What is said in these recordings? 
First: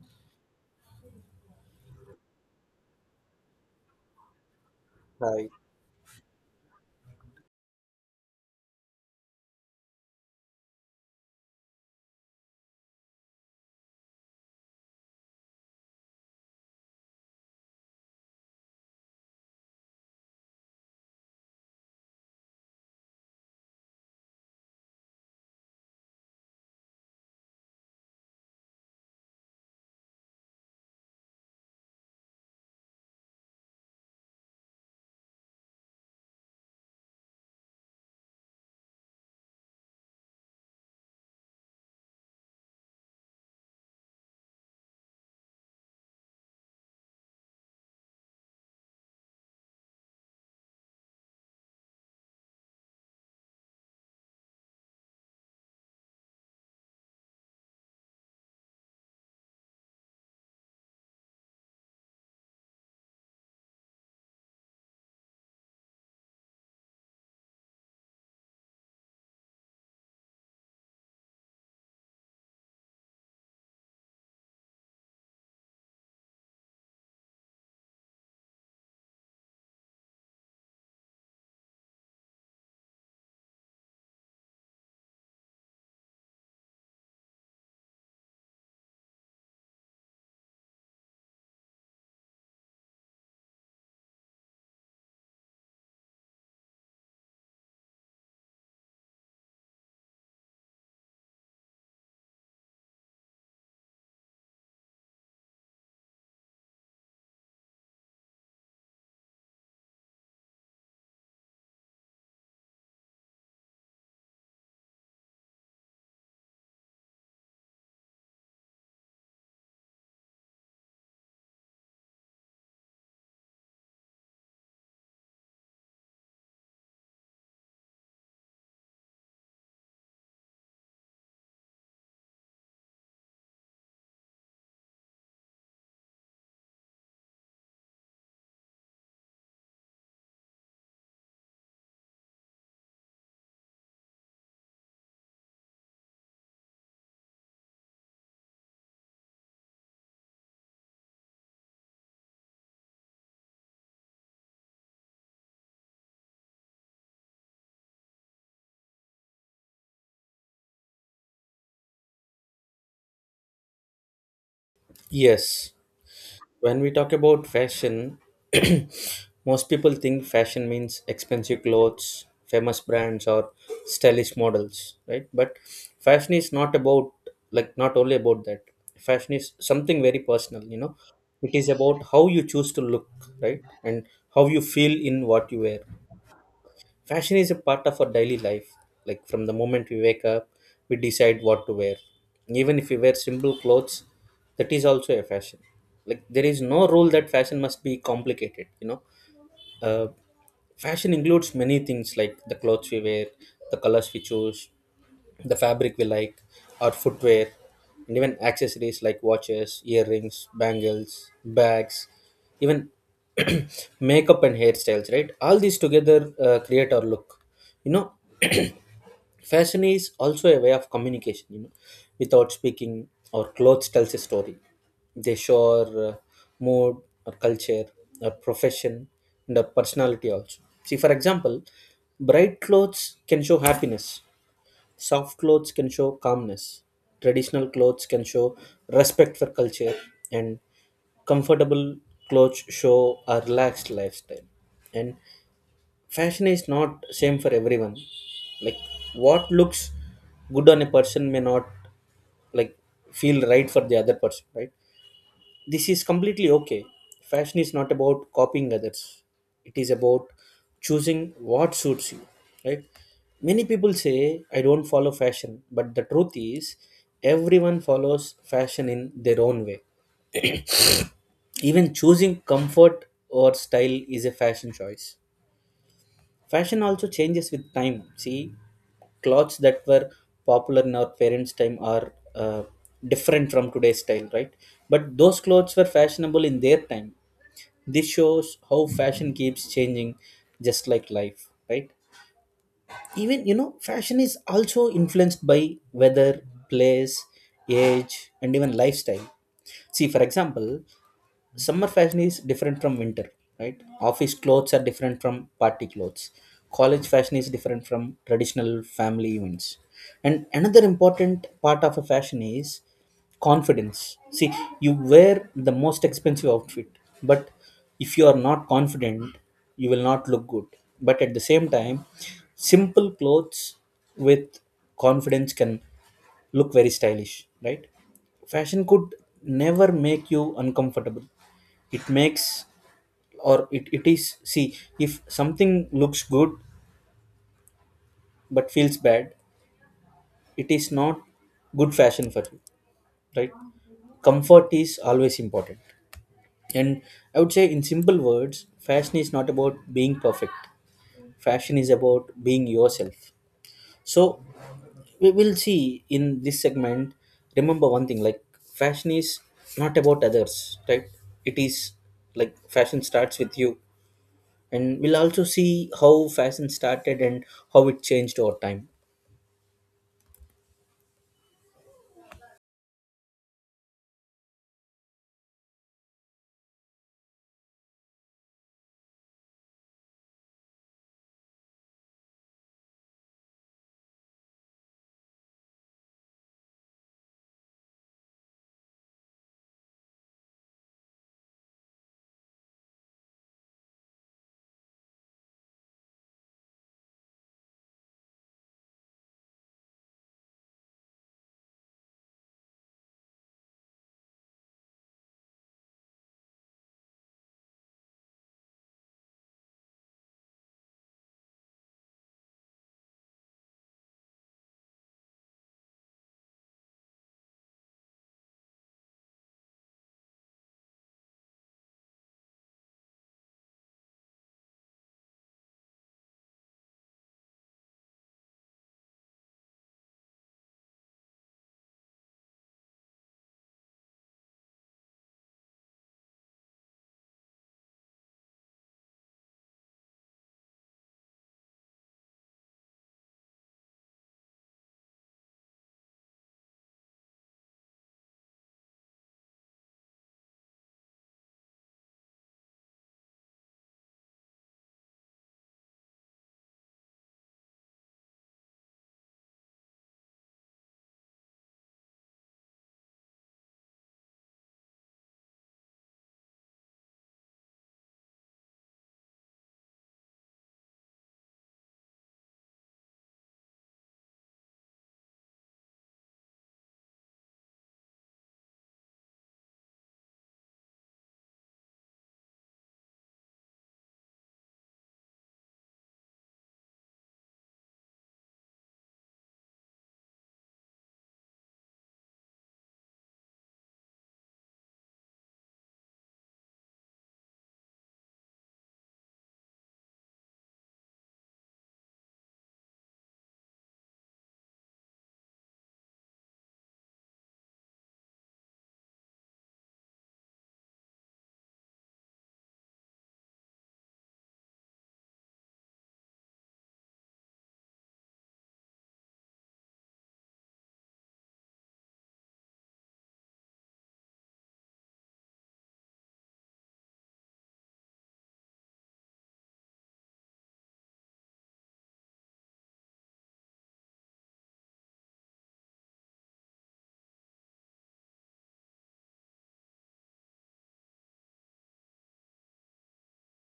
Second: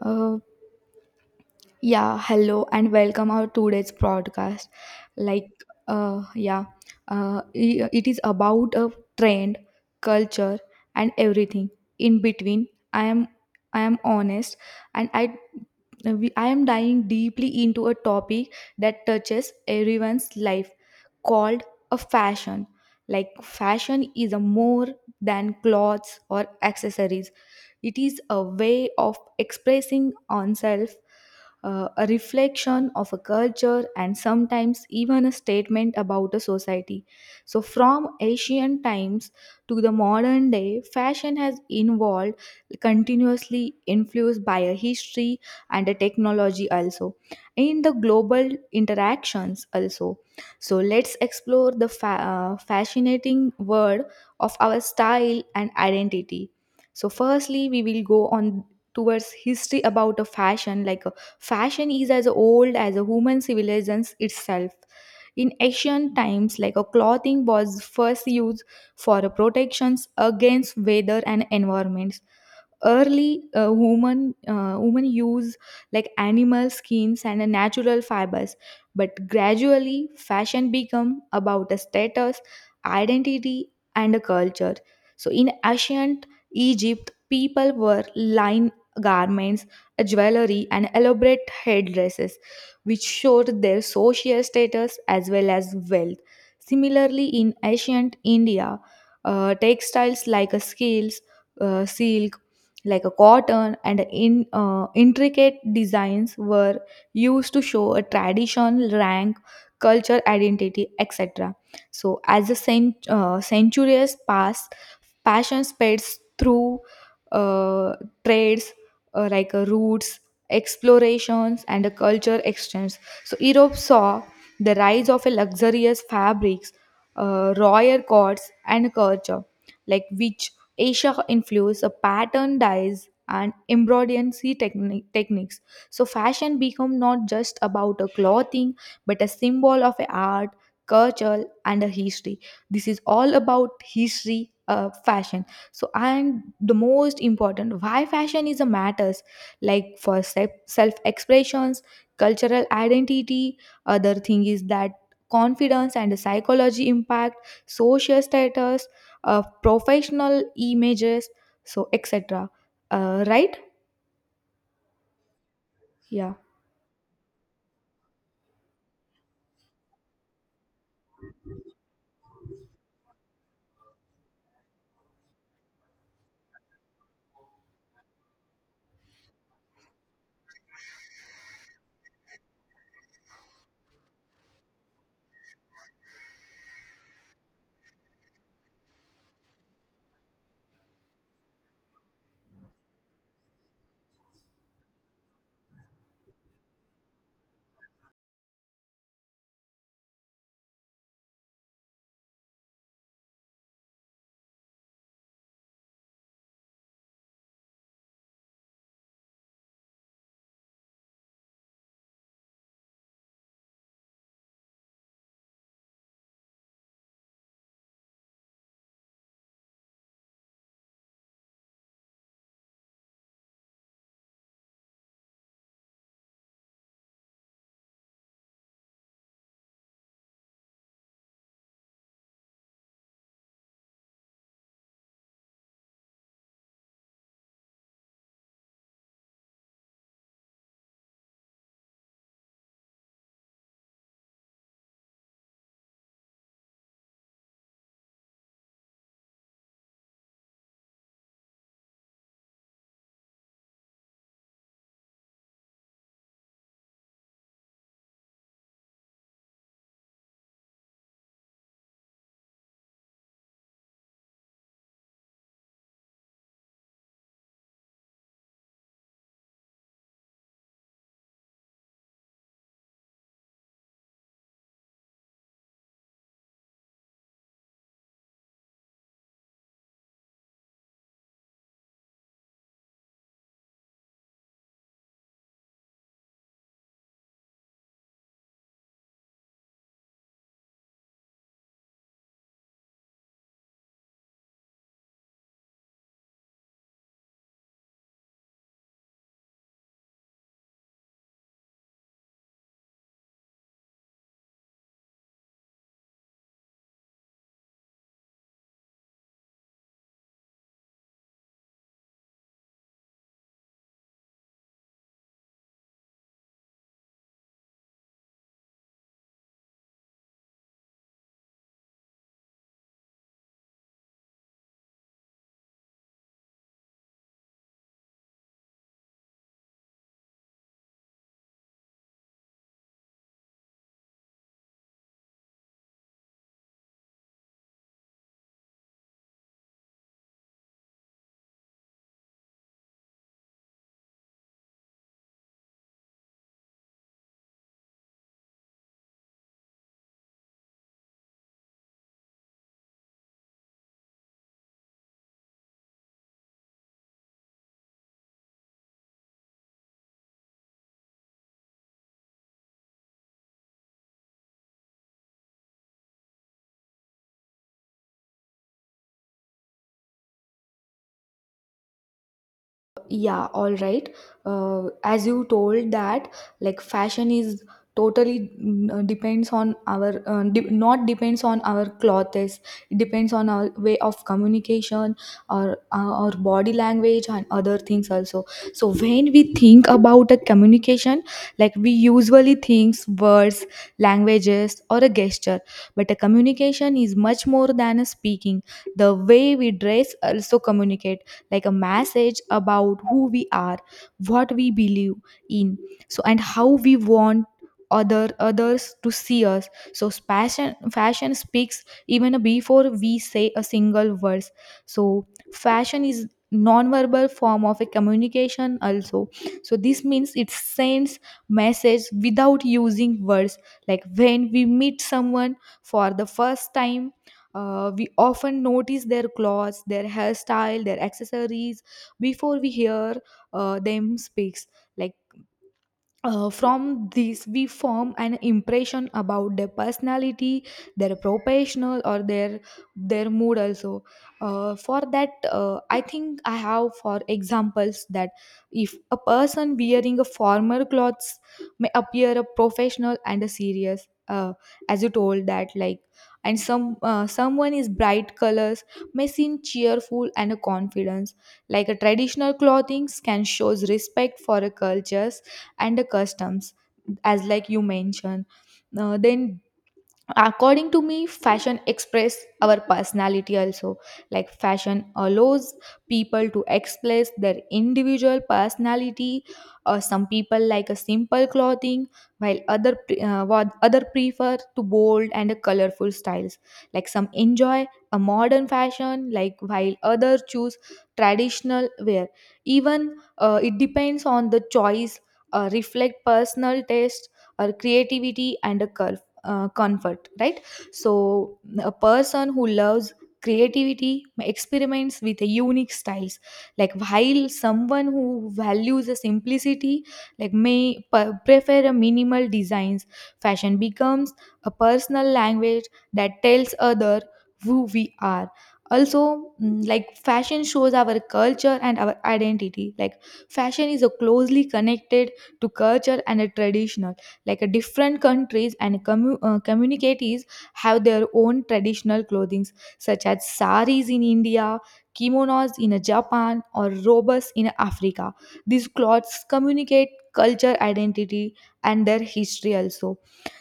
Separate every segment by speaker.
Speaker 1: Uh, yeah, Hello and welcome our today's broadcast. Like,
Speaker 2: Right.
Speaker 1: uh, yeah, it is about a trend, culture, and everything in between. I am, I am honest, and I am diving deeply into a topic that touches everyone's life, called a fashion. Like, fashion is a more than clothes or accessories. It is a way of expressing oneself, a reflection of a culture, and sometimes even a statement about a society. So, from ancient times to the modern day, fashion has evolved continuously, influenced by a history and a technology also, in the global interactions also. So let's explore the fascinating world of our style and identity. So firstly, we will go on towards history about a fashion. Like a fashion is as old as a human civilization itself. In ancient times, like a clothing was first used for protections against weather and environments. Early woman women use like animal skins and natural fibers, but gradually fashion become about a status, identity, and a culture. So in ancient Egypt people wore lined garments, jewelry and elaborate headdresses, which showed their social status as well as wealth. Similarly in ancient India, textiles like scales, silk, like a cotton, and in intricate designs were used to show a tradition, rank, culture, identity, etc. So as the centuries pass, passion spreads through uh, trades, routes, explorations and a culture exchange. So Europe saw the rise of a luxurious fabrics, royal courts and culture, like which Asia influenced a pattern, dyes and embroidery techniques. So fashion become not just about a clothing, but a symbol of a art, culture, and a history. This is all about history, fashion. So and the most important, why fashion is a matters, like for self expressions, cultural identity. Other thing is that confidence and the psychology impact, social status, professional images, so etc. Right.
Speaker 2: Yes.
Speaker 1: Yeah.
Speaker 2: When we talk about fashion, most people think fashion means expensive clothes, famous brands, or stylish models, right? But fashion is not about, not only about that. Fashion is something very personal, It is about how you choose to look, right? And how you feel in what you wear. Fashion is a part of our daily life. Like from the moment we wake up, we decide what to wear. Even if we wear simple clothes, that is also a fashion. Like there is no rule that fashion must be complicated. Uh, Fashion includes many things like the clothes we wear, the colors we choose, the fabric we like, our footwear, and even accessories like watches, earrings, bangles, bags, even makeup and hairstyles, right? All these together create our look. You know, Fashion is also a way of communication, without speaking, our clothes tells a story. They show our mood, our culture, our profession, and our personality also. See, for example, bright clothes can show happiness. Soft clothes can show calmness. Traditional clothes can show respect for culture, and comfortable clothes show a relaxed lifestyle. And fashion is not same for everyone. Like what looks good on a person may not like feel right for the other person, right? This is completely okay. Fashion is not about copying others. It is about choosing what suits you, right? Many people say I don't follow fashion, but the truth is everyone follows fashion in their own way. Even choosing comfort or style is a fashion choice. Fashion also changes with time. See, clothes that were popular in our parents' time are different from today's style, right? But those clothes were fashionable in their time. This shows how fashion keeps changing, just like life, right? Even, fashion is also influenced by weather, place, age, and even lifestyle. See, for example, summer fashion is different from winter, right? Office clothes are different from party clothes. College fashion is different from traditional family events. And another important part of a fashion is confidence. See, you wear the most expensive outfit, but if you are not confident, you will not look good. But at the same time, simple clothes with confidence can look very stylish, right? Fashion could never make you uncomfortable. It makes, or it is, see, if something looks good but feels bad, it is not good fashion for you, right? Comfort is always important. And I would say in simple words, fashion is not about being perfect. Fashion is about being yourself. So we will see in this segment, remember one thing, like, fashion is not about others, right? It is like fashion starts with you. And we'll also see how fashion started and how it changed over time.
Speaker 1: Yeah, all right. As you told that like fashion is totally mm, depends on our de- not depends on our clothes. It depends on our way of communication, or our body language and other things also. So when we think about a communication, like we usually think words, languages or a gesture, but a communication is much more than a speaking. The way we dress also communicate like a message about who we are, what we believe in. So and how we want others to see us. So fashion speaks even before we say a single verse. So fashion is non-verbal form of a communication also. So this means it sends message without using words. Like when we meet someone for the first time, we often notice their clothes, their hairstyle, their accessories before we hear them speaks. Like from this we form an impression about their personality, their professional, or their mood also. For that I think I have for examples that if a person wearing a formal clothes may appear a professional and a serious. As you told that, like, and some, someone is bright colors may seem cheerful and a confidence. Like a traditional clothing can shows respect for a cultures and the customs, as like you mentioned. Then according to me, fashion express our personality also. Like fashion allows people to express their individual personality. Some people like a simple clothing, while other prefer to bold and colorful styles. Like some enjoy a modern fashion, like while others choose traditional wear. Even it depends on the choice, reflect personal taste or creativity and a culture, comfort, right? So a person who loves creativity experiments with a unique styles, like while someone who values the simplicity like may prefer a minimal designs. Fashion becomes a personal language that tells other who we are. Also, like fashion shows our culture and our identity. Like fashion is a closely connected to culture and a tradition. Like a different countries and communities have their own traditional clothings, such as saris in India, kimonos in Japan, or robes in Africa. These clothes communicate culture, identity, and their history also.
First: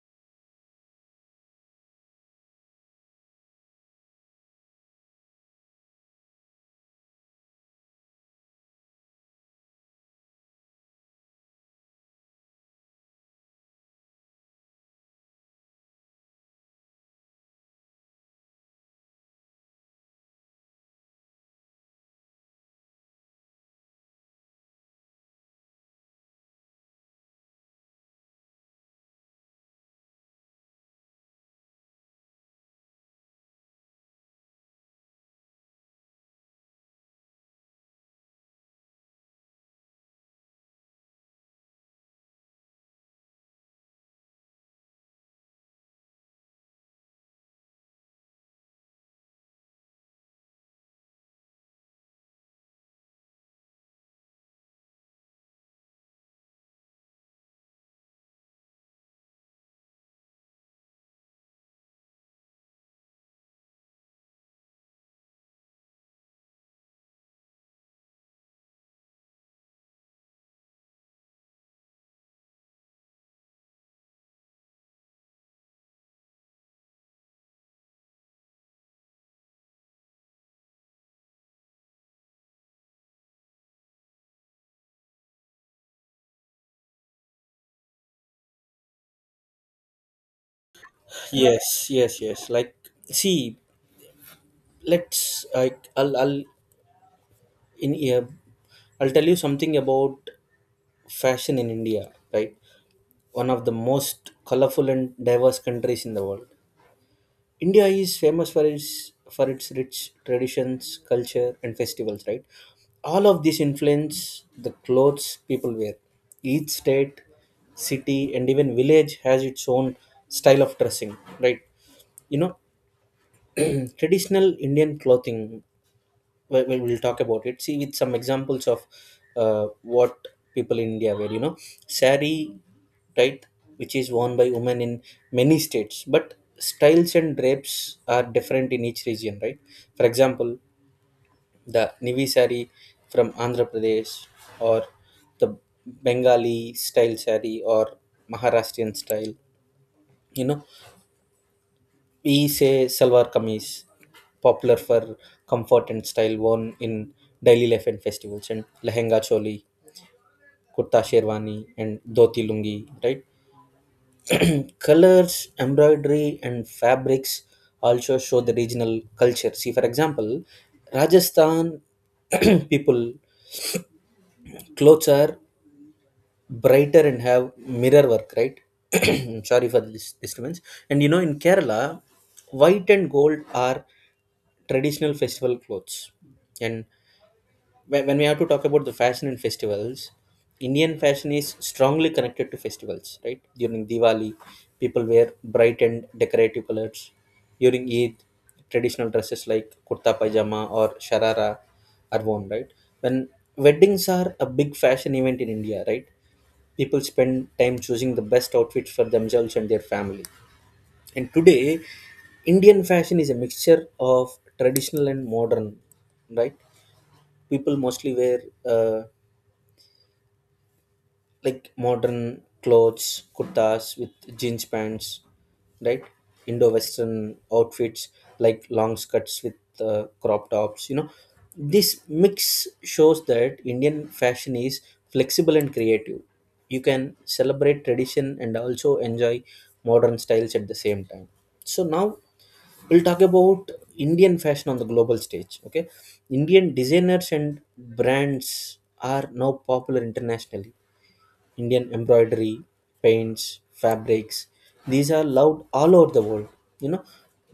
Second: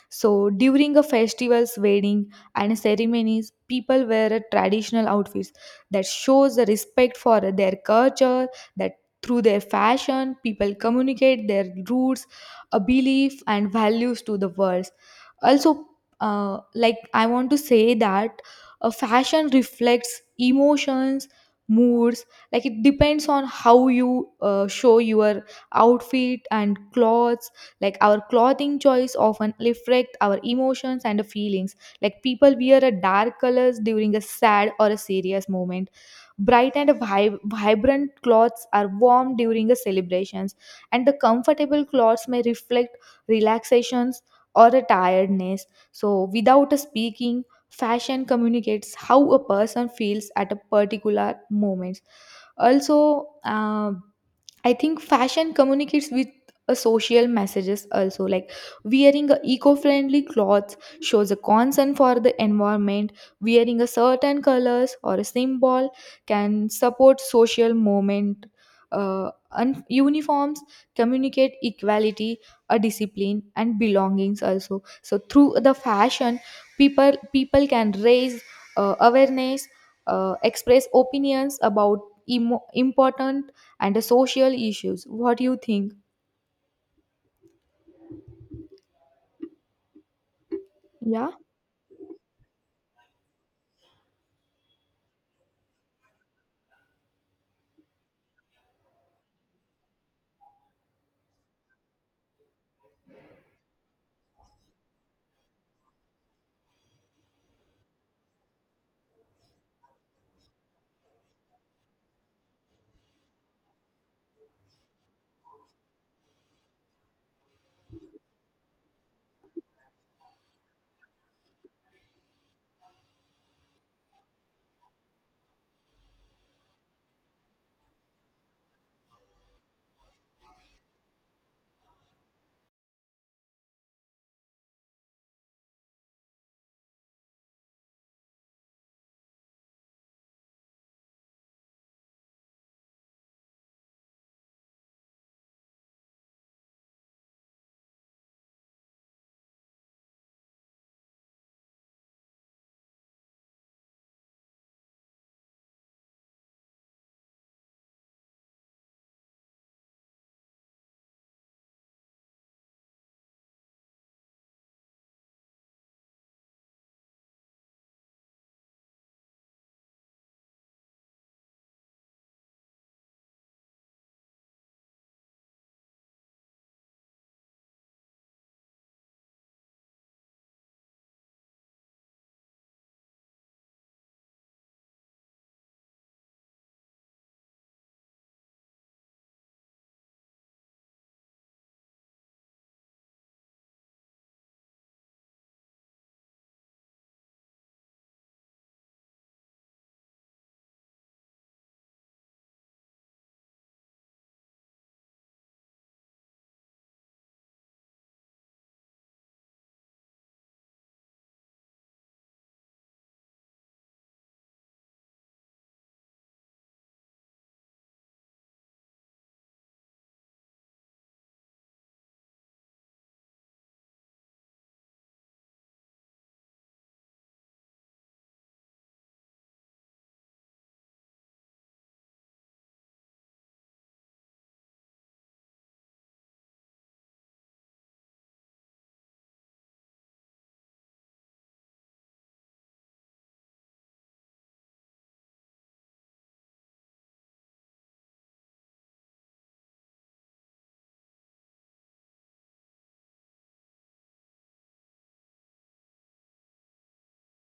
Speaker 1: So during a festivals, wedding, and ceremonies, people wear a traditional outfits that shows the respect for their culture. That through their fashion, people communicate their roots, a belief, and values to the world. Also, like I want to say that a fashion reflects emotions, moods. Like it depends on how you show your outfit and clothes. Like our clothing choice often reflect our emotions and feelings. Like people wear a dark colors during a sad or a serious moment. Bright and vibrant clothes are warm during the celebrations, and the comfortable clothes may reflect relaxations or a tiredness. So, without a speaking, fashion communicates how a person feels at a particular moment. Also, I think fashion communicates with a social messages also, like wearing a eco-friendly clothes shows a concern for the environment, wearing a certain colors or a symbol can support social movement, and uniforms communicate equality, a discipline and belongings also. So through the fashion, people can raise awareness, express opinions about important and social issues. What do you think? Yeah.
Speaker 2: Yes, yes, yes. Like, see, let's, I'll, in here, I'll tell you something about fashion in India, right? One of the most colorful and diverse countries in the world, India is famous for its rich traditions, culture, and festivals, right? All of this influence the clothes people wear. Each state, city, and even village has its own style of dressing, right? You know, traditional Indian clothing, we'll talk about it. See with some examples of uh, what people in India wear, you know. Sari, right, which is worn by women in many states, but styles and drapes are different in each region, right? For example, the Nivi sari from Andhra Pradesh, or the Bengali style sari, or Maharashtrian style. You know, we say salwar kameez, popular for comfort and style, worn in daily life and festivals, and lehenga choli, kurta sherwani, and dhoti lungi, right? Colors, embroidery, and fabrics also show the regional culture. See, for example, Rajasthan people clothes are brighter and have mirror work, right? I'm sorry for this disturbance. And you know, in Kerala, white and gold are traditional festival clothes. And when we have to talk about the fashion and festivals, Indian fashion is strongly connected to festivals, right? During Diwali, people wear bright and decorative colors. During Eid, traditional dresses like kurta pajama or sharara are worn, right? When weddings are a big fashion event in India, right, people spend time choosing the best outfits for themselves and their family. And today, Indian fashion is a mixture of traditional and modern, right? People mostly wear like modern clothes, kurtas with jeans pants, right? Indo-Western outfits like long skirts with crop tops, you know. This mix shows that Indian fashion is flexible and creative. You can celebrate tradition and also enjoy modern styles at the same time. So now we'll talk about Indian fashion on the global stage, okay? Indian designers and brands are now popular internationally. Indian embroidery, paints, fabrics. These are loved all over the world. You know,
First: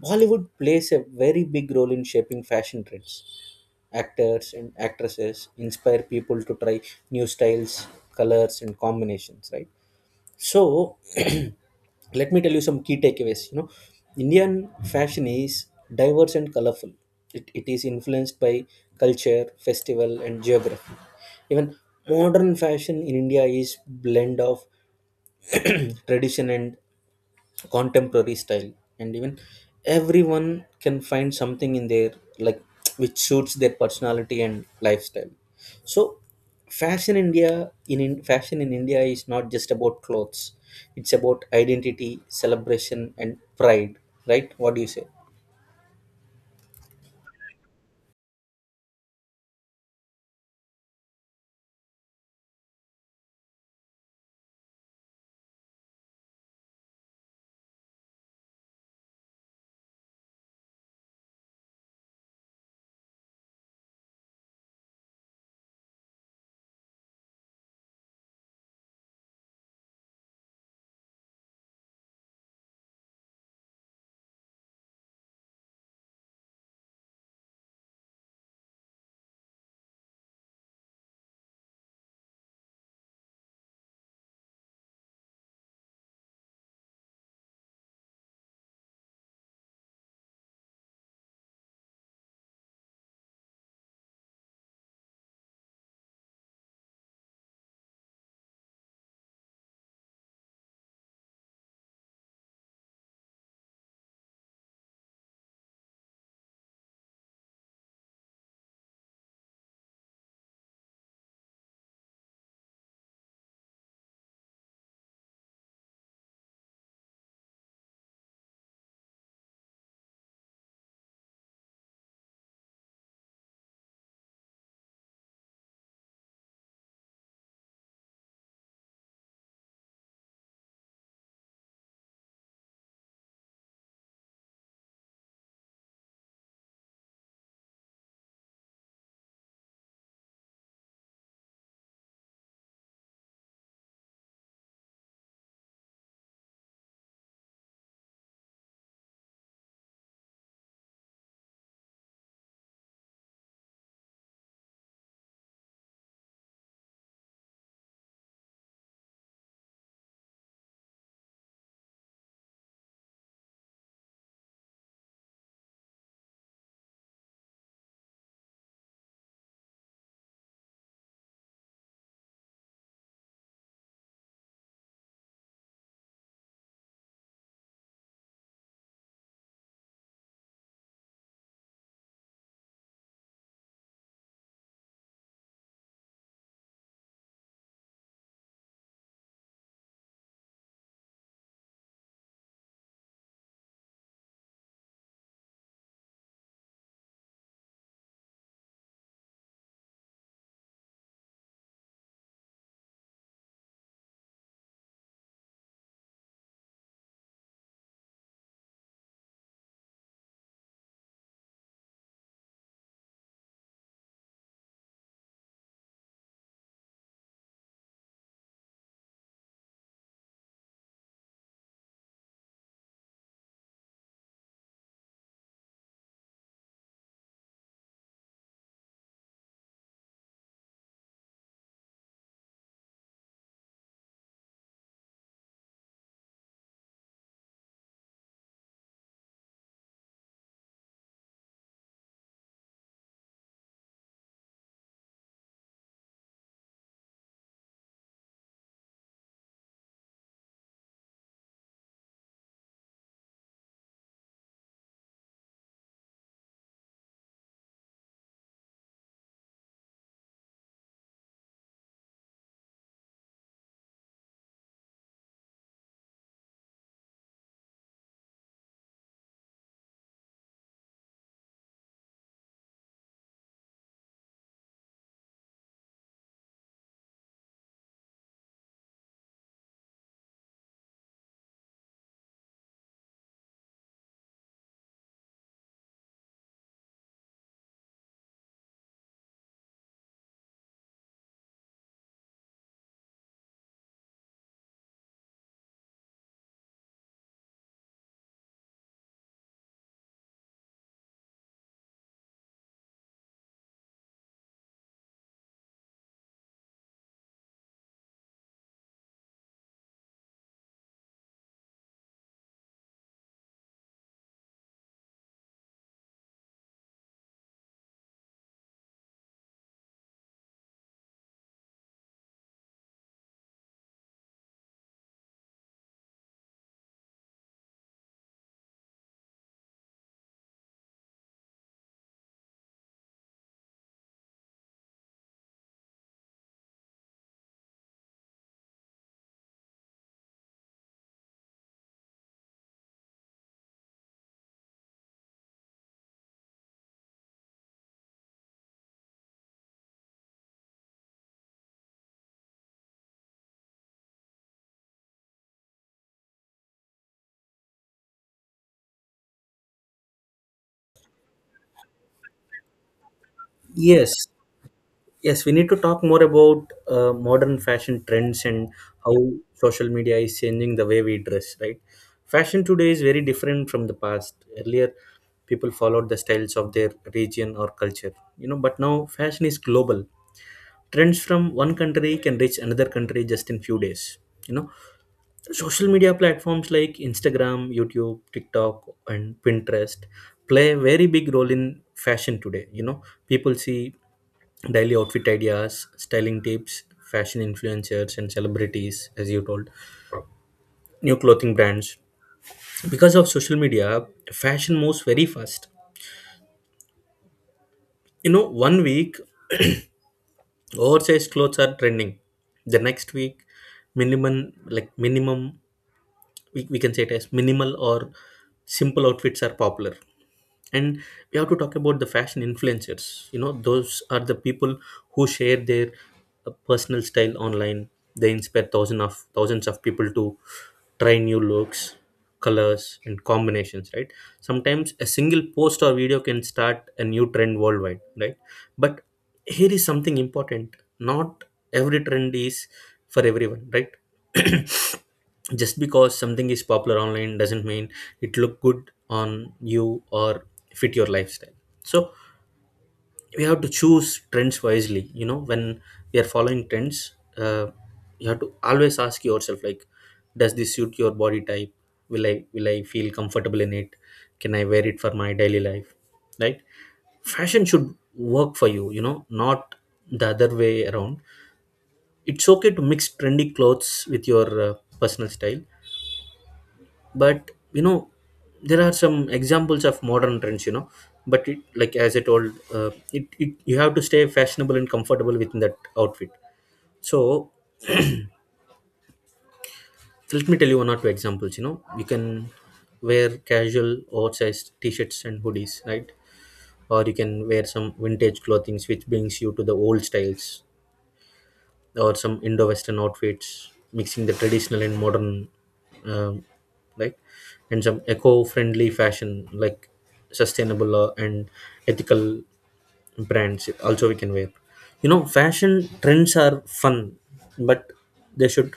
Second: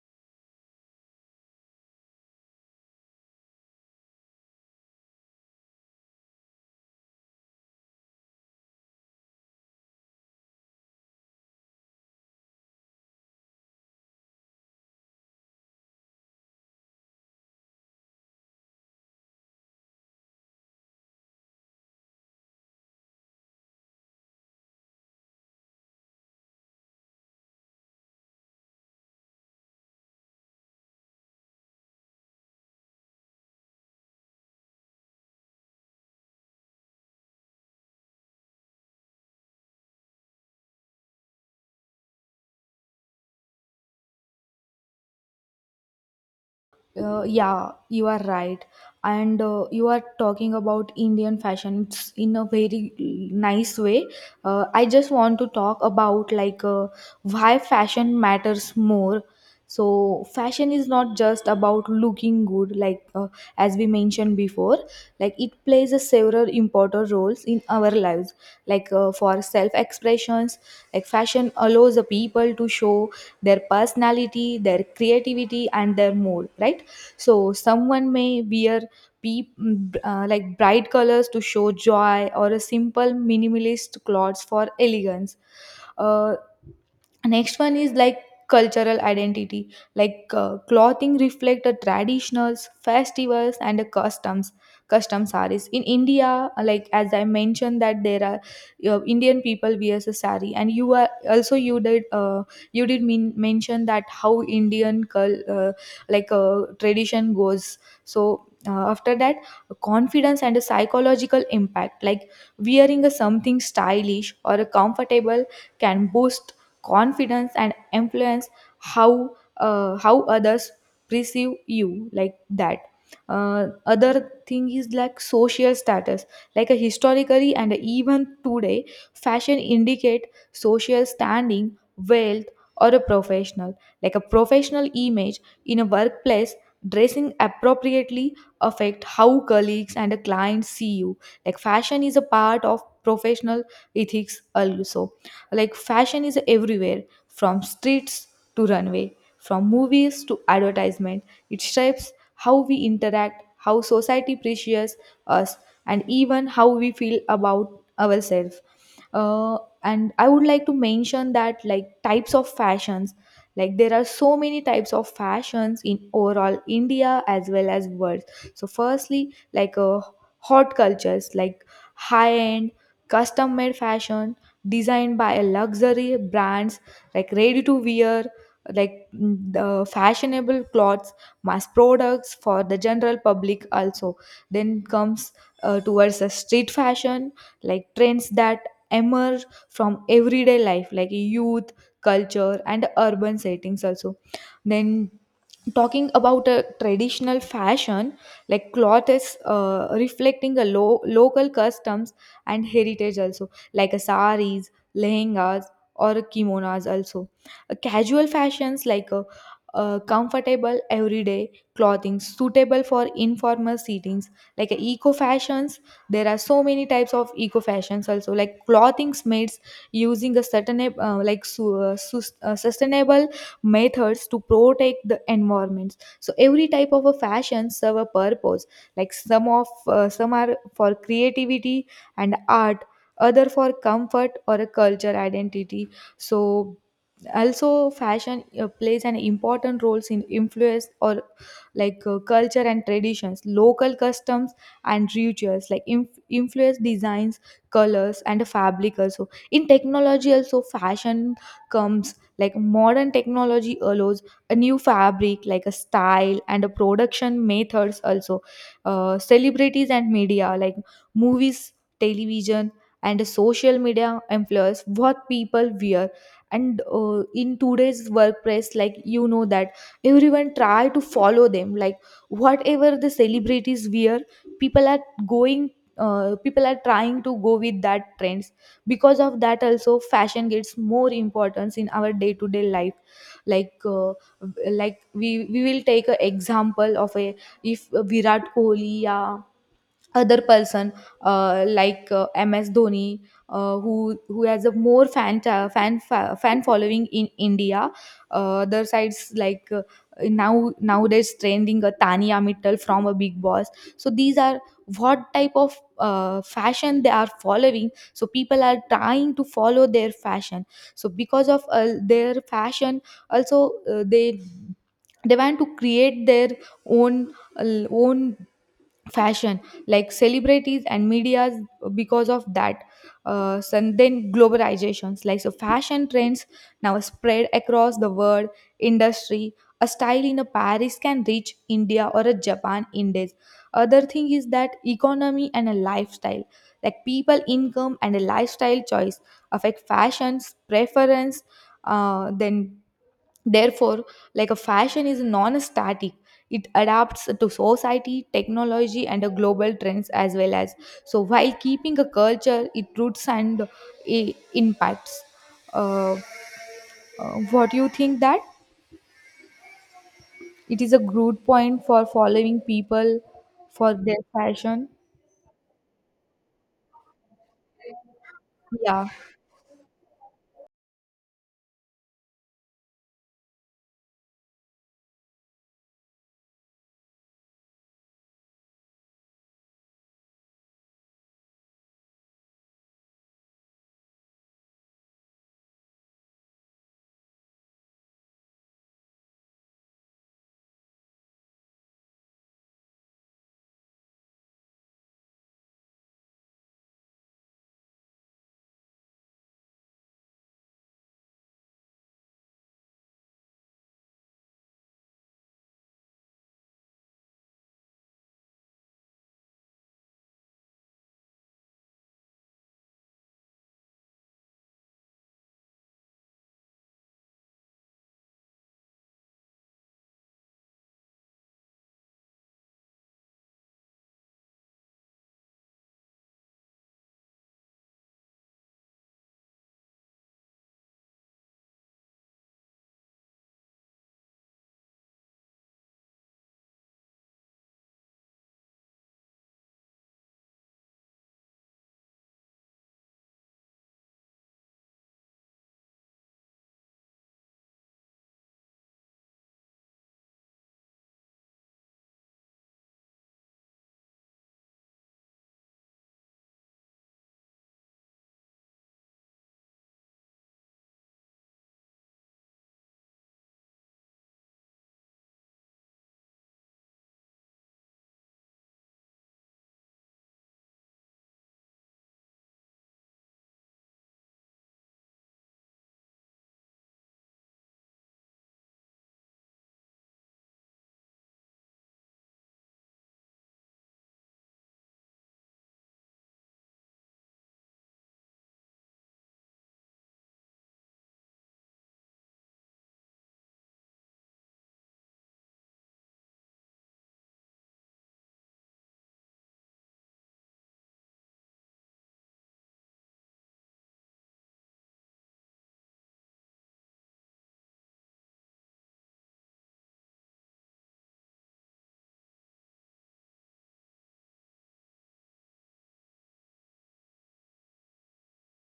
Speaker 2: Bollywood plays a very big role in shaping fashion trends. Actors and actresses inspire people to try new styles, colors, and combinations, right? So let me tell you some key takeaways. You know, Indian fashion is diverse and colorful. It is influenced by culture, festival, and geography. Even modern fashion in India is blend of tradition and contemporary style. And even everyone can find something in there, like which suits their personality and lifestyle. So fashion India, in fashion in India is not just about clothes. It's about identity, celebration, and pride, right? What do you say?
Speaker 1: Yeah, you are right. And you are talking about Indian fashion it's in a very nice way. I just want to talk about like why fashion matters more. So fashion is not just about looking good, like as we mentioned before. Like it plays a several important roles in our lives, like for self expressions. Like fashion allows the people to show their personality, their creativity, and their mood, right? So someone may wear peep, like bright colors to show joy, or a simple minimalist clothes for elegance. Uh, Next one is like cultural identity, like clothing reflect the traditionals, festivals and the customs, custom saris in India, like as I mentioned that there are, Indian people wears a sari. And you are also, you did mention that how Indian tradition goes. So after that, confidence and a psychological impact, like wearing a something stylish or a comfortable can boost confidence and influence how, how others perceive you, like that. Other thing is like social status. Like a historically and even today, fashion indicate social standing, wealth, or a professional, like a professional image. In a workplace, dressing appropriately affect how colleagues and clients see you. Like fashion is a part of professional ethics also. Like fashion is everywhere, from streets to runway, from movies to advertisement. It shapes how we interact, how society appreciates us, and even how we feel about ourselves. And I would like to mention that like types of fashions, like there are so many types of fashions in overall India as well as world. So firstly, like hot cultures, like high end custom made fashion designed by a luxury brands, like ready to wear, like the fashionable clothes, mass products for the general public also. Then comes towards the street fashion, like trends that emerge from everyday life, like youth culture and urban settings also. Then talking about a traditional fashion, like cloth is reflecting a local customs and heritage also, like a saris, lehengas, or kimonos also. Casual fashions like a, comfortable everyday clothing suitable for informal settings like a eco fashions, there are so many types of eco fashions also, like clothing made using a certain like sustainable methods to protect the environments. So every type of a fashion serve a purpose, like some are for creativity and art, other for comfort or a culture identity. So also fashion plays an important role in influence or like culture and traditions, local customs and rituals, like influence designs, colors and fabric also. In technology also fashion comes, like modern technology allows a new fabric, like a style and a production methods also. Celebrities and media like movies, television and social media influence what people wear. And in today's workplace, like you know that everyone try to follow them, like whatever the celebrities wear, people are going people are trying to go with that trends. Because of that also fashion gets more importance in our day to day life, like uh, like we will take an example of a, if Virat Kohli, yeah, other person, MS Dhoni, who has a more fan ta- fan fa- fan following in India. Other sides like nowadays trending a Tania Mittal from a Big Boss. So these are what type of fashion they are following, so people are trying to follow their fashion. So because of their fashion also, they want to create their own, uh, own fashion like celebrities and medias, because of that. So and then globalizations, like so fashion trends now spread across the world industry, a style in a Paris can reach India or a Japan in days. Other thing is that economy and a lifestyle, like people income and a lifestyle choice affect fashions preference. Then therefore, like a fashion is non-static, it adapts to society, technology and a global trends as well as. So while keeping a culture it roots and impacts. uh, what do you think that it is a good point for following people for
Speaker 2: Yes,
Speaker 1: their fashion?
Speaker 2: yes, we need to talk more about modern fashion trends and
Speaker 1: Yeah.
Speaker 2: how social media is changing the way we dress, right? Fashion today is very different from the past. Earlier, people followed the styles of their region or culture, you know, but now fashion is global. Trends from one country can reach another country just in few days, you know. Social media platforms like Instagram, YouTube, TikTok, and Pinterest play a very big role in fashion today, you know. People see daily outfit ideas, styling tips, fashion influencers and celebrities, as you told, new clothing brands. Because of social media, fashion moves very fast. You know, one week oversized clothes are trending, the next week minimum, like minimum, we can say it as minimal or simple outfits are popular. And we have to talk about the fashion influencers. You know, those are the people who share their personal style online. They inspire thousands of people to try new looks, colors, and combinations, right? Sometimes a single post or video can start a new trend worldwide, right? But here is something important: not every trend is for everyone, right? Just because something is popular online doesn't mean it look good on you or fit your lifestyle. So we have to choose trends wisely. You know, when we are following trends, you have to always ask yourself, like, does this suit your body type? Will I feel comfortable in it? Can I wear it for my daily life, right? Fashion should work for you, you know, not the other way around. It's okay to mix trendy clothes with your personal style. But you know, there are some examples of modern trends, you know. But it, like as I told it, it you have to stay fashionable and comfortable within that outfit. So let me tell you one or two examples. You know, you can wear casual oversized t-shirts and hoodies, right? Or you can wear some vintage clothing which brings you to the old styles, or some Indo-Western outfits, mixing the traditional and modern, um, like, and some eco-friendly fashion, like sustainable and ethical brands. Also, we can wear. You know, fashion trends are fun, but they should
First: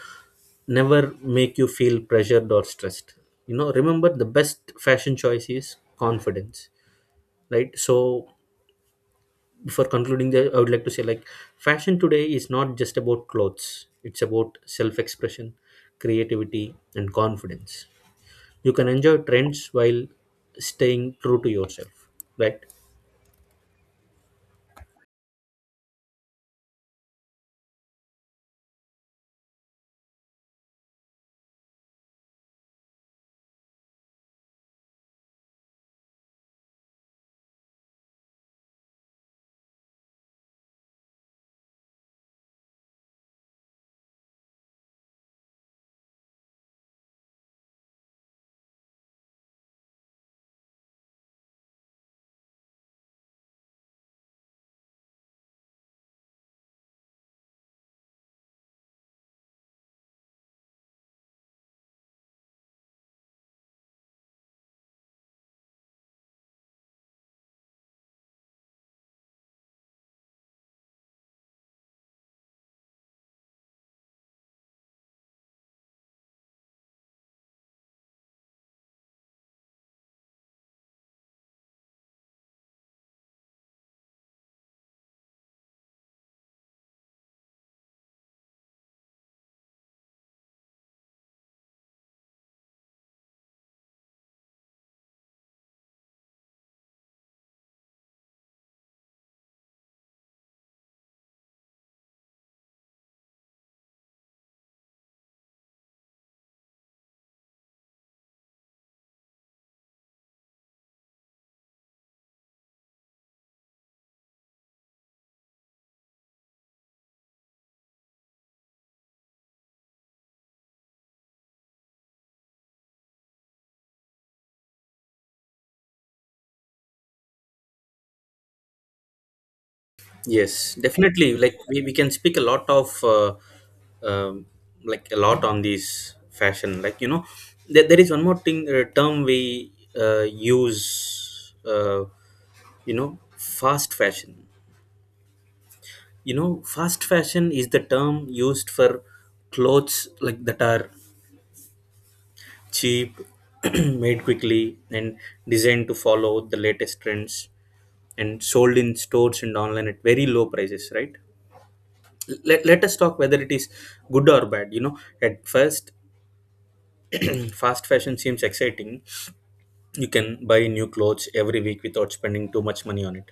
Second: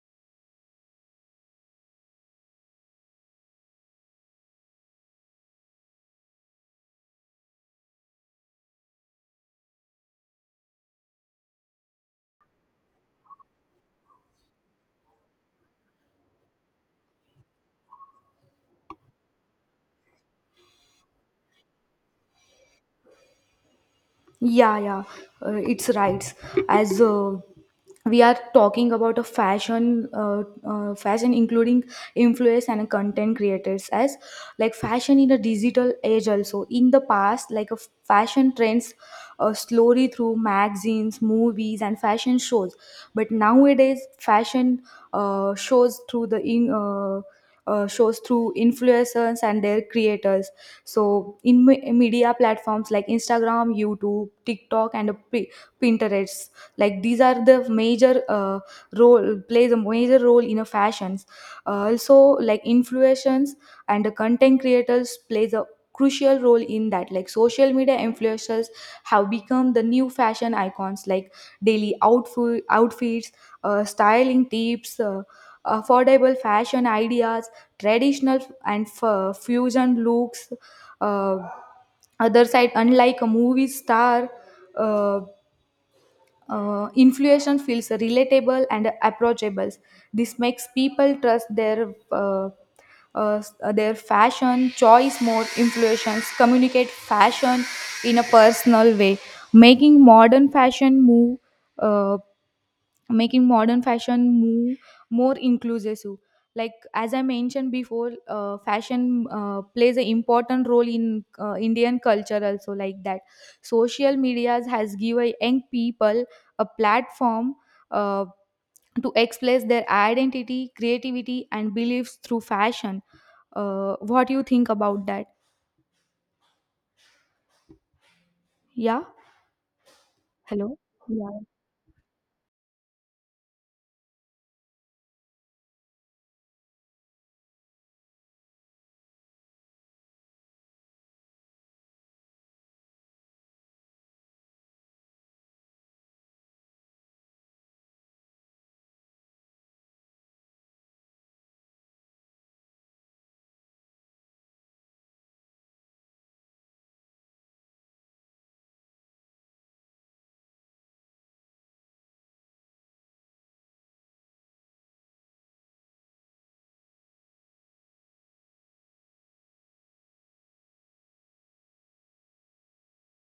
Speaker 2: never make you feel pressured or stressed. You know, remember the best fashion choice is confidence, right? So before concluding there, I would like to say, like, fashion today is not just about clothes. It's about self expression, creativity, and confidence. You can enjoy trends while staying true to yourself, right?
Speaker 1: Yeah, yeah, it's right. As we are talking about a fashion, fashion including influence and content creators as like fashion in a digital age. Also, in the past, like a fashion trends slowly through magazines, movies, and fashion shows. But nowadays, fashion shows through the in. Shows through influencers and their creators. So in media platforms like Instagram, YouTube, TikTok, and Pinterest, like these are the major role, plays a major role in a fashions. Also, like influencers and the content creators plays a crucial role in that. Like social media influencers have become the new fashion icons, like daily outfits, styling tips, affordable fashion ideas, traditional and fusion looks. uh, Other side, unlike a movie star, uh, influential feels relatable and approachable. This makes people trust uh, their fashion choice more. Influencers communicate fashion in a personal way, making modern fashion move, uh, making modern fashion move more inclusive. So, like as I mentioned before, fashion plays an important role in Indian culture also. Like that, social medias has given young people a platform uh, to express their identity, creativity and beliefs through fashion. What do you think about that? Yeah.
Speaker 2: Yes,
Speaker 1: Hello.
Speaker 2: definitely.
Speaker 1: Yeah.
Speaker 2: Like we can speak a lot of um, like a lot on these fashion. Like you know, there is one more thing, term we use. You know, fast fashion. You know, fast fashion is the term used for clothes like that are cheap, made quickly and designed to follow the latest trends and sold in stores and online at very low prices, right? Let us talk whether it is good or bad. You know, at first fast fashion seems exciting. You can buy new clothes every week without spending too much money on it.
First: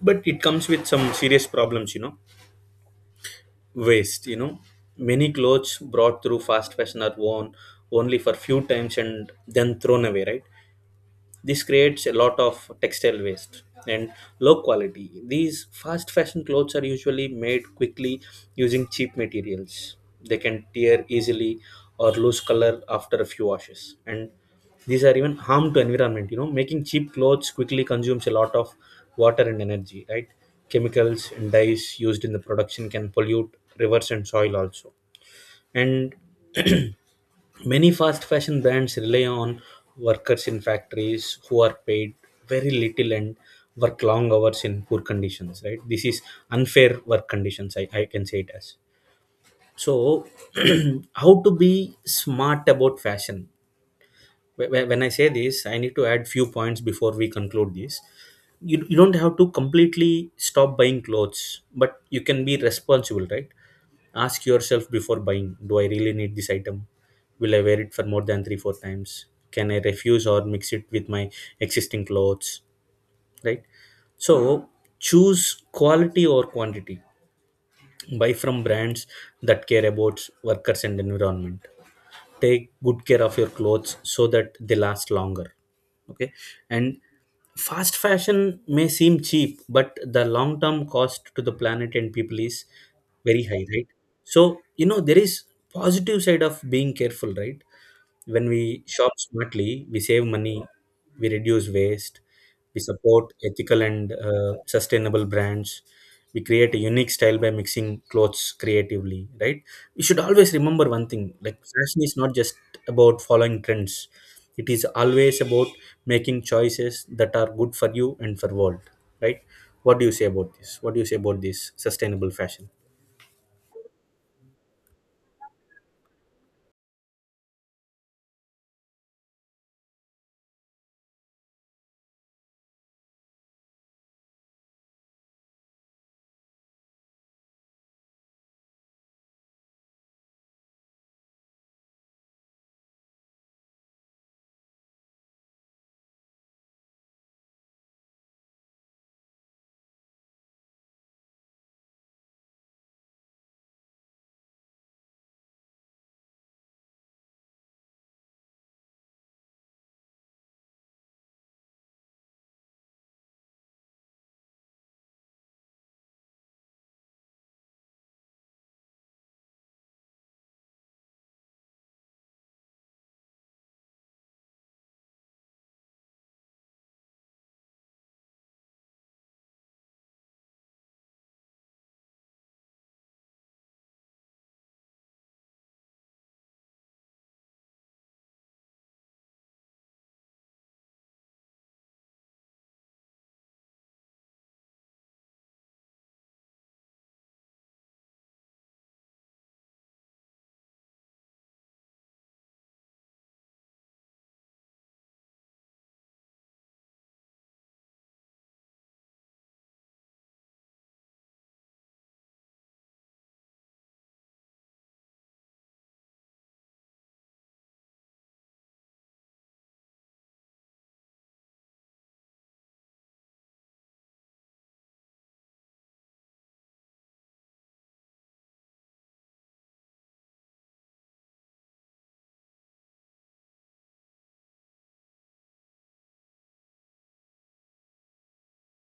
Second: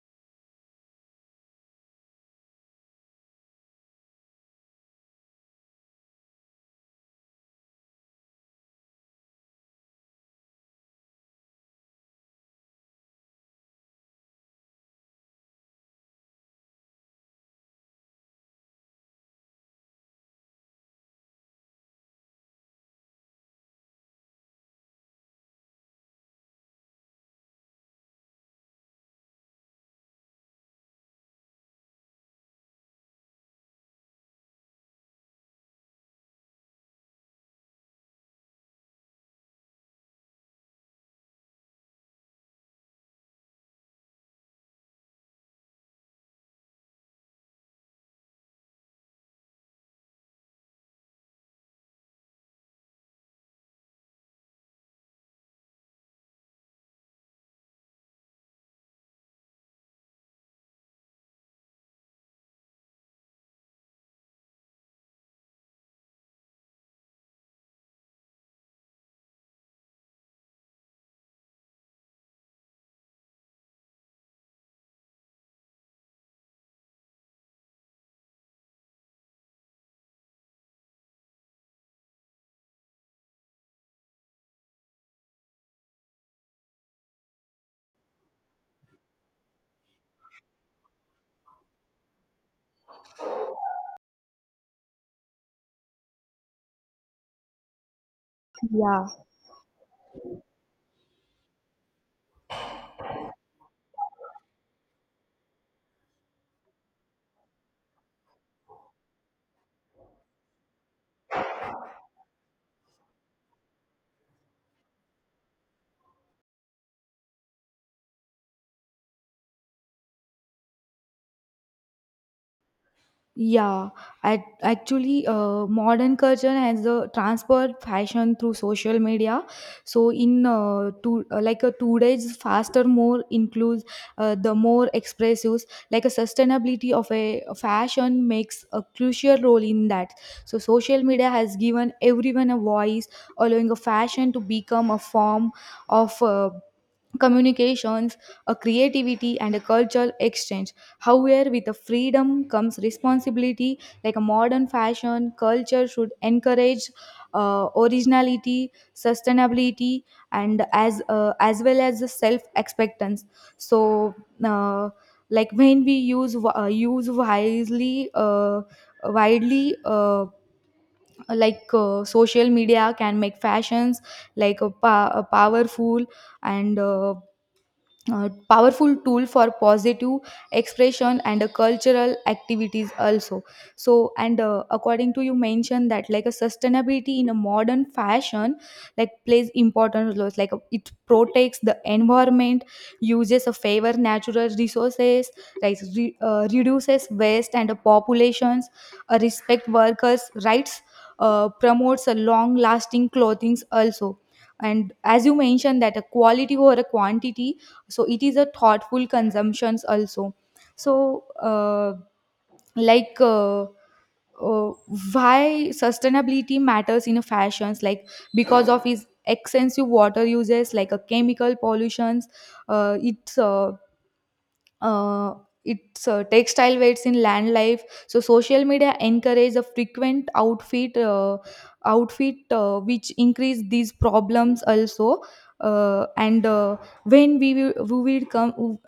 Speaker 2: But it comes with some serious problems, you know. Waste, you know, many clothes brought through fast fashion are worn only for few times and then thrown away, right? This creates a lot of textile waste. And low quality: these fast fashion clothes are usually made quickly using cheap materials. They can tear easily or lose color after a few washes. And these are even harm to environment. You know, making cheap clothes quickly consumes a lot of water and energy, right? Chemicals and dyes used in the production can pollute rivers and soil also. And many fast fashion brands rely on workers in factories who are paid very little and work long hours in poor conditions, right? This is unfair work conditions, I can say it as. So, how to be smart about fashion? When I say this, I need to add few points before we conclude this. You don't have to completely stop buying clothes, but you can be responsible, right? Ask yourself before buying: do I really need this item? Will I wear it for more than three, four times? Can I refuse or mix it with my existing clothes, right? So choose quality or quantity. Buy from brands that care about workers and environment. Take good care of your clothes so that they last longer, okay? And fast fashion may seem cheap, but the long term cost to the planet and people is very high, right? So you know, there is positive side of being careful, right? When we
Speaker 1: Yeah.
Speaker 2: shop smartly, we save money, we reduce waste, we support ethical and sustainable brands, we create a unique style by mixing clothes creatively, right? We should always remember one thing, like, fashion is not just about following trends, it is always about making choices that are good for you and for world, right? What do you say about this? What do you say about this sustainable fashion?
Speaker 1: Yeah, I actually modern culture has transferred fashion through social media. So in two like a today's faster, more includes the more expressive. Like a sustainability of a fashion makes a crucial role in that. So social media has given everyone a voice, allowing a fashion to become a form of communications, a creativity, and a cultural exchange. However, with the freedom comes responsibility. Like a modern fashion culture should encourage originality, sustainability, and as well as the self expectance. So. Uh, like when we use wisely widely, like social media can make fashions like a, a powerful and powerful tool for positive expression and cultural activities also. So and according to you mentioned that like a sustainability in a modern fashion like plays important roles, like it protects the environment, uses a favor natural resources, like reduces waste and populations, respect workers rights, promotes a long lasting clothing also. And as you mentioned that a quality over a quantity, so it is a thoughtful consumptions also. So like why sustainability matters in fashions, like because of its extensive water uses, like a chemical pollutions, uh, it's uh, uh, it's textile waste in land life. So social media encourage a frequent outfit which increase these problems also. And When we will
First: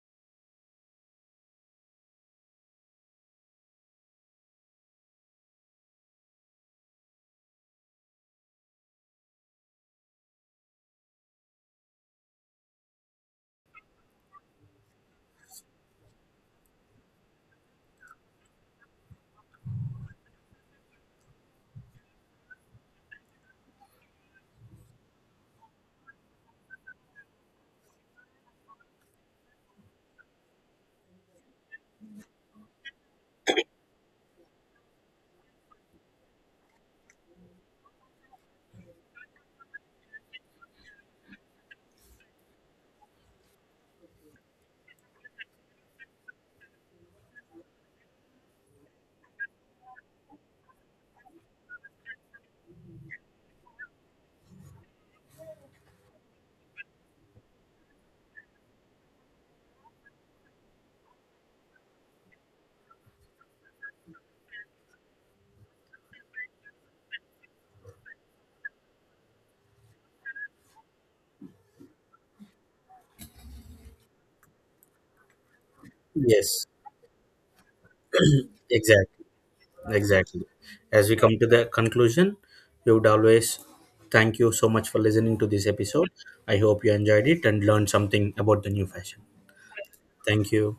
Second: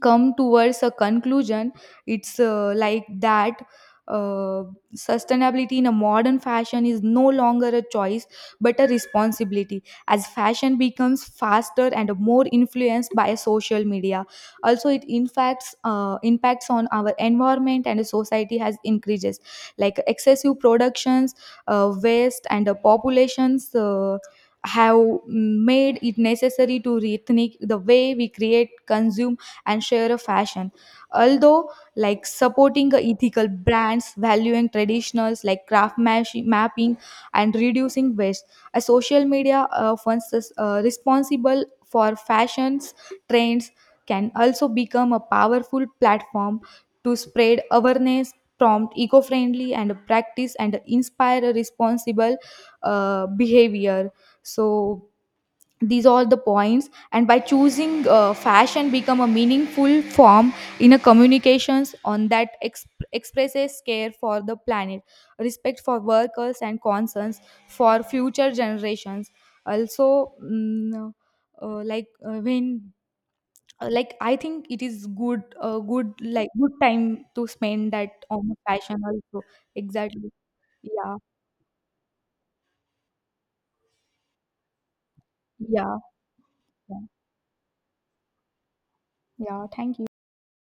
Speaker 1: come towards a conclusion, it's like that, uh, sustainability in a modern fashion is no longer a choice but a responsibility. As fashion becomes faster and more influenced by social media, also it impacts, impacts on our environment and society has increases, like excessive productions, waste and populations have made it necessary to rethink the way we create, consume and share a fashion. Although, like supporting a ethical brands, valuing traditionals like mapping and reducing waste, a social media funds is, responsible for fashions trends, can also become a powerful platform to spread awareness, prompt eco-friendly and practice and inspire a responsible behavior. So these are the points, and by choosing fashion become a meaningful form in a communications on that expresses care for the planet, respect for workers and concerns for future generations also. Like when like I think it is good, like
Speaker 2: Yes,
Speaker 1: good time to spend that on fashion
Speaker 2: exactly.
Speaker 1: also. Exactly.
Speaker 2: Exactly. As we
Speaker 1: Yeah.
Speaker 2: come to the conclusion, we would always thank you so much for listening to this
Speaker 1: Yeah.
Speaker 2: episode. I hope you
Speaker 1: Yeah,
Speaker 2: enjoyed it and learned something about the new fashion.
Speaker 1: yeah. Thank you.
Speaker 2: Thank you.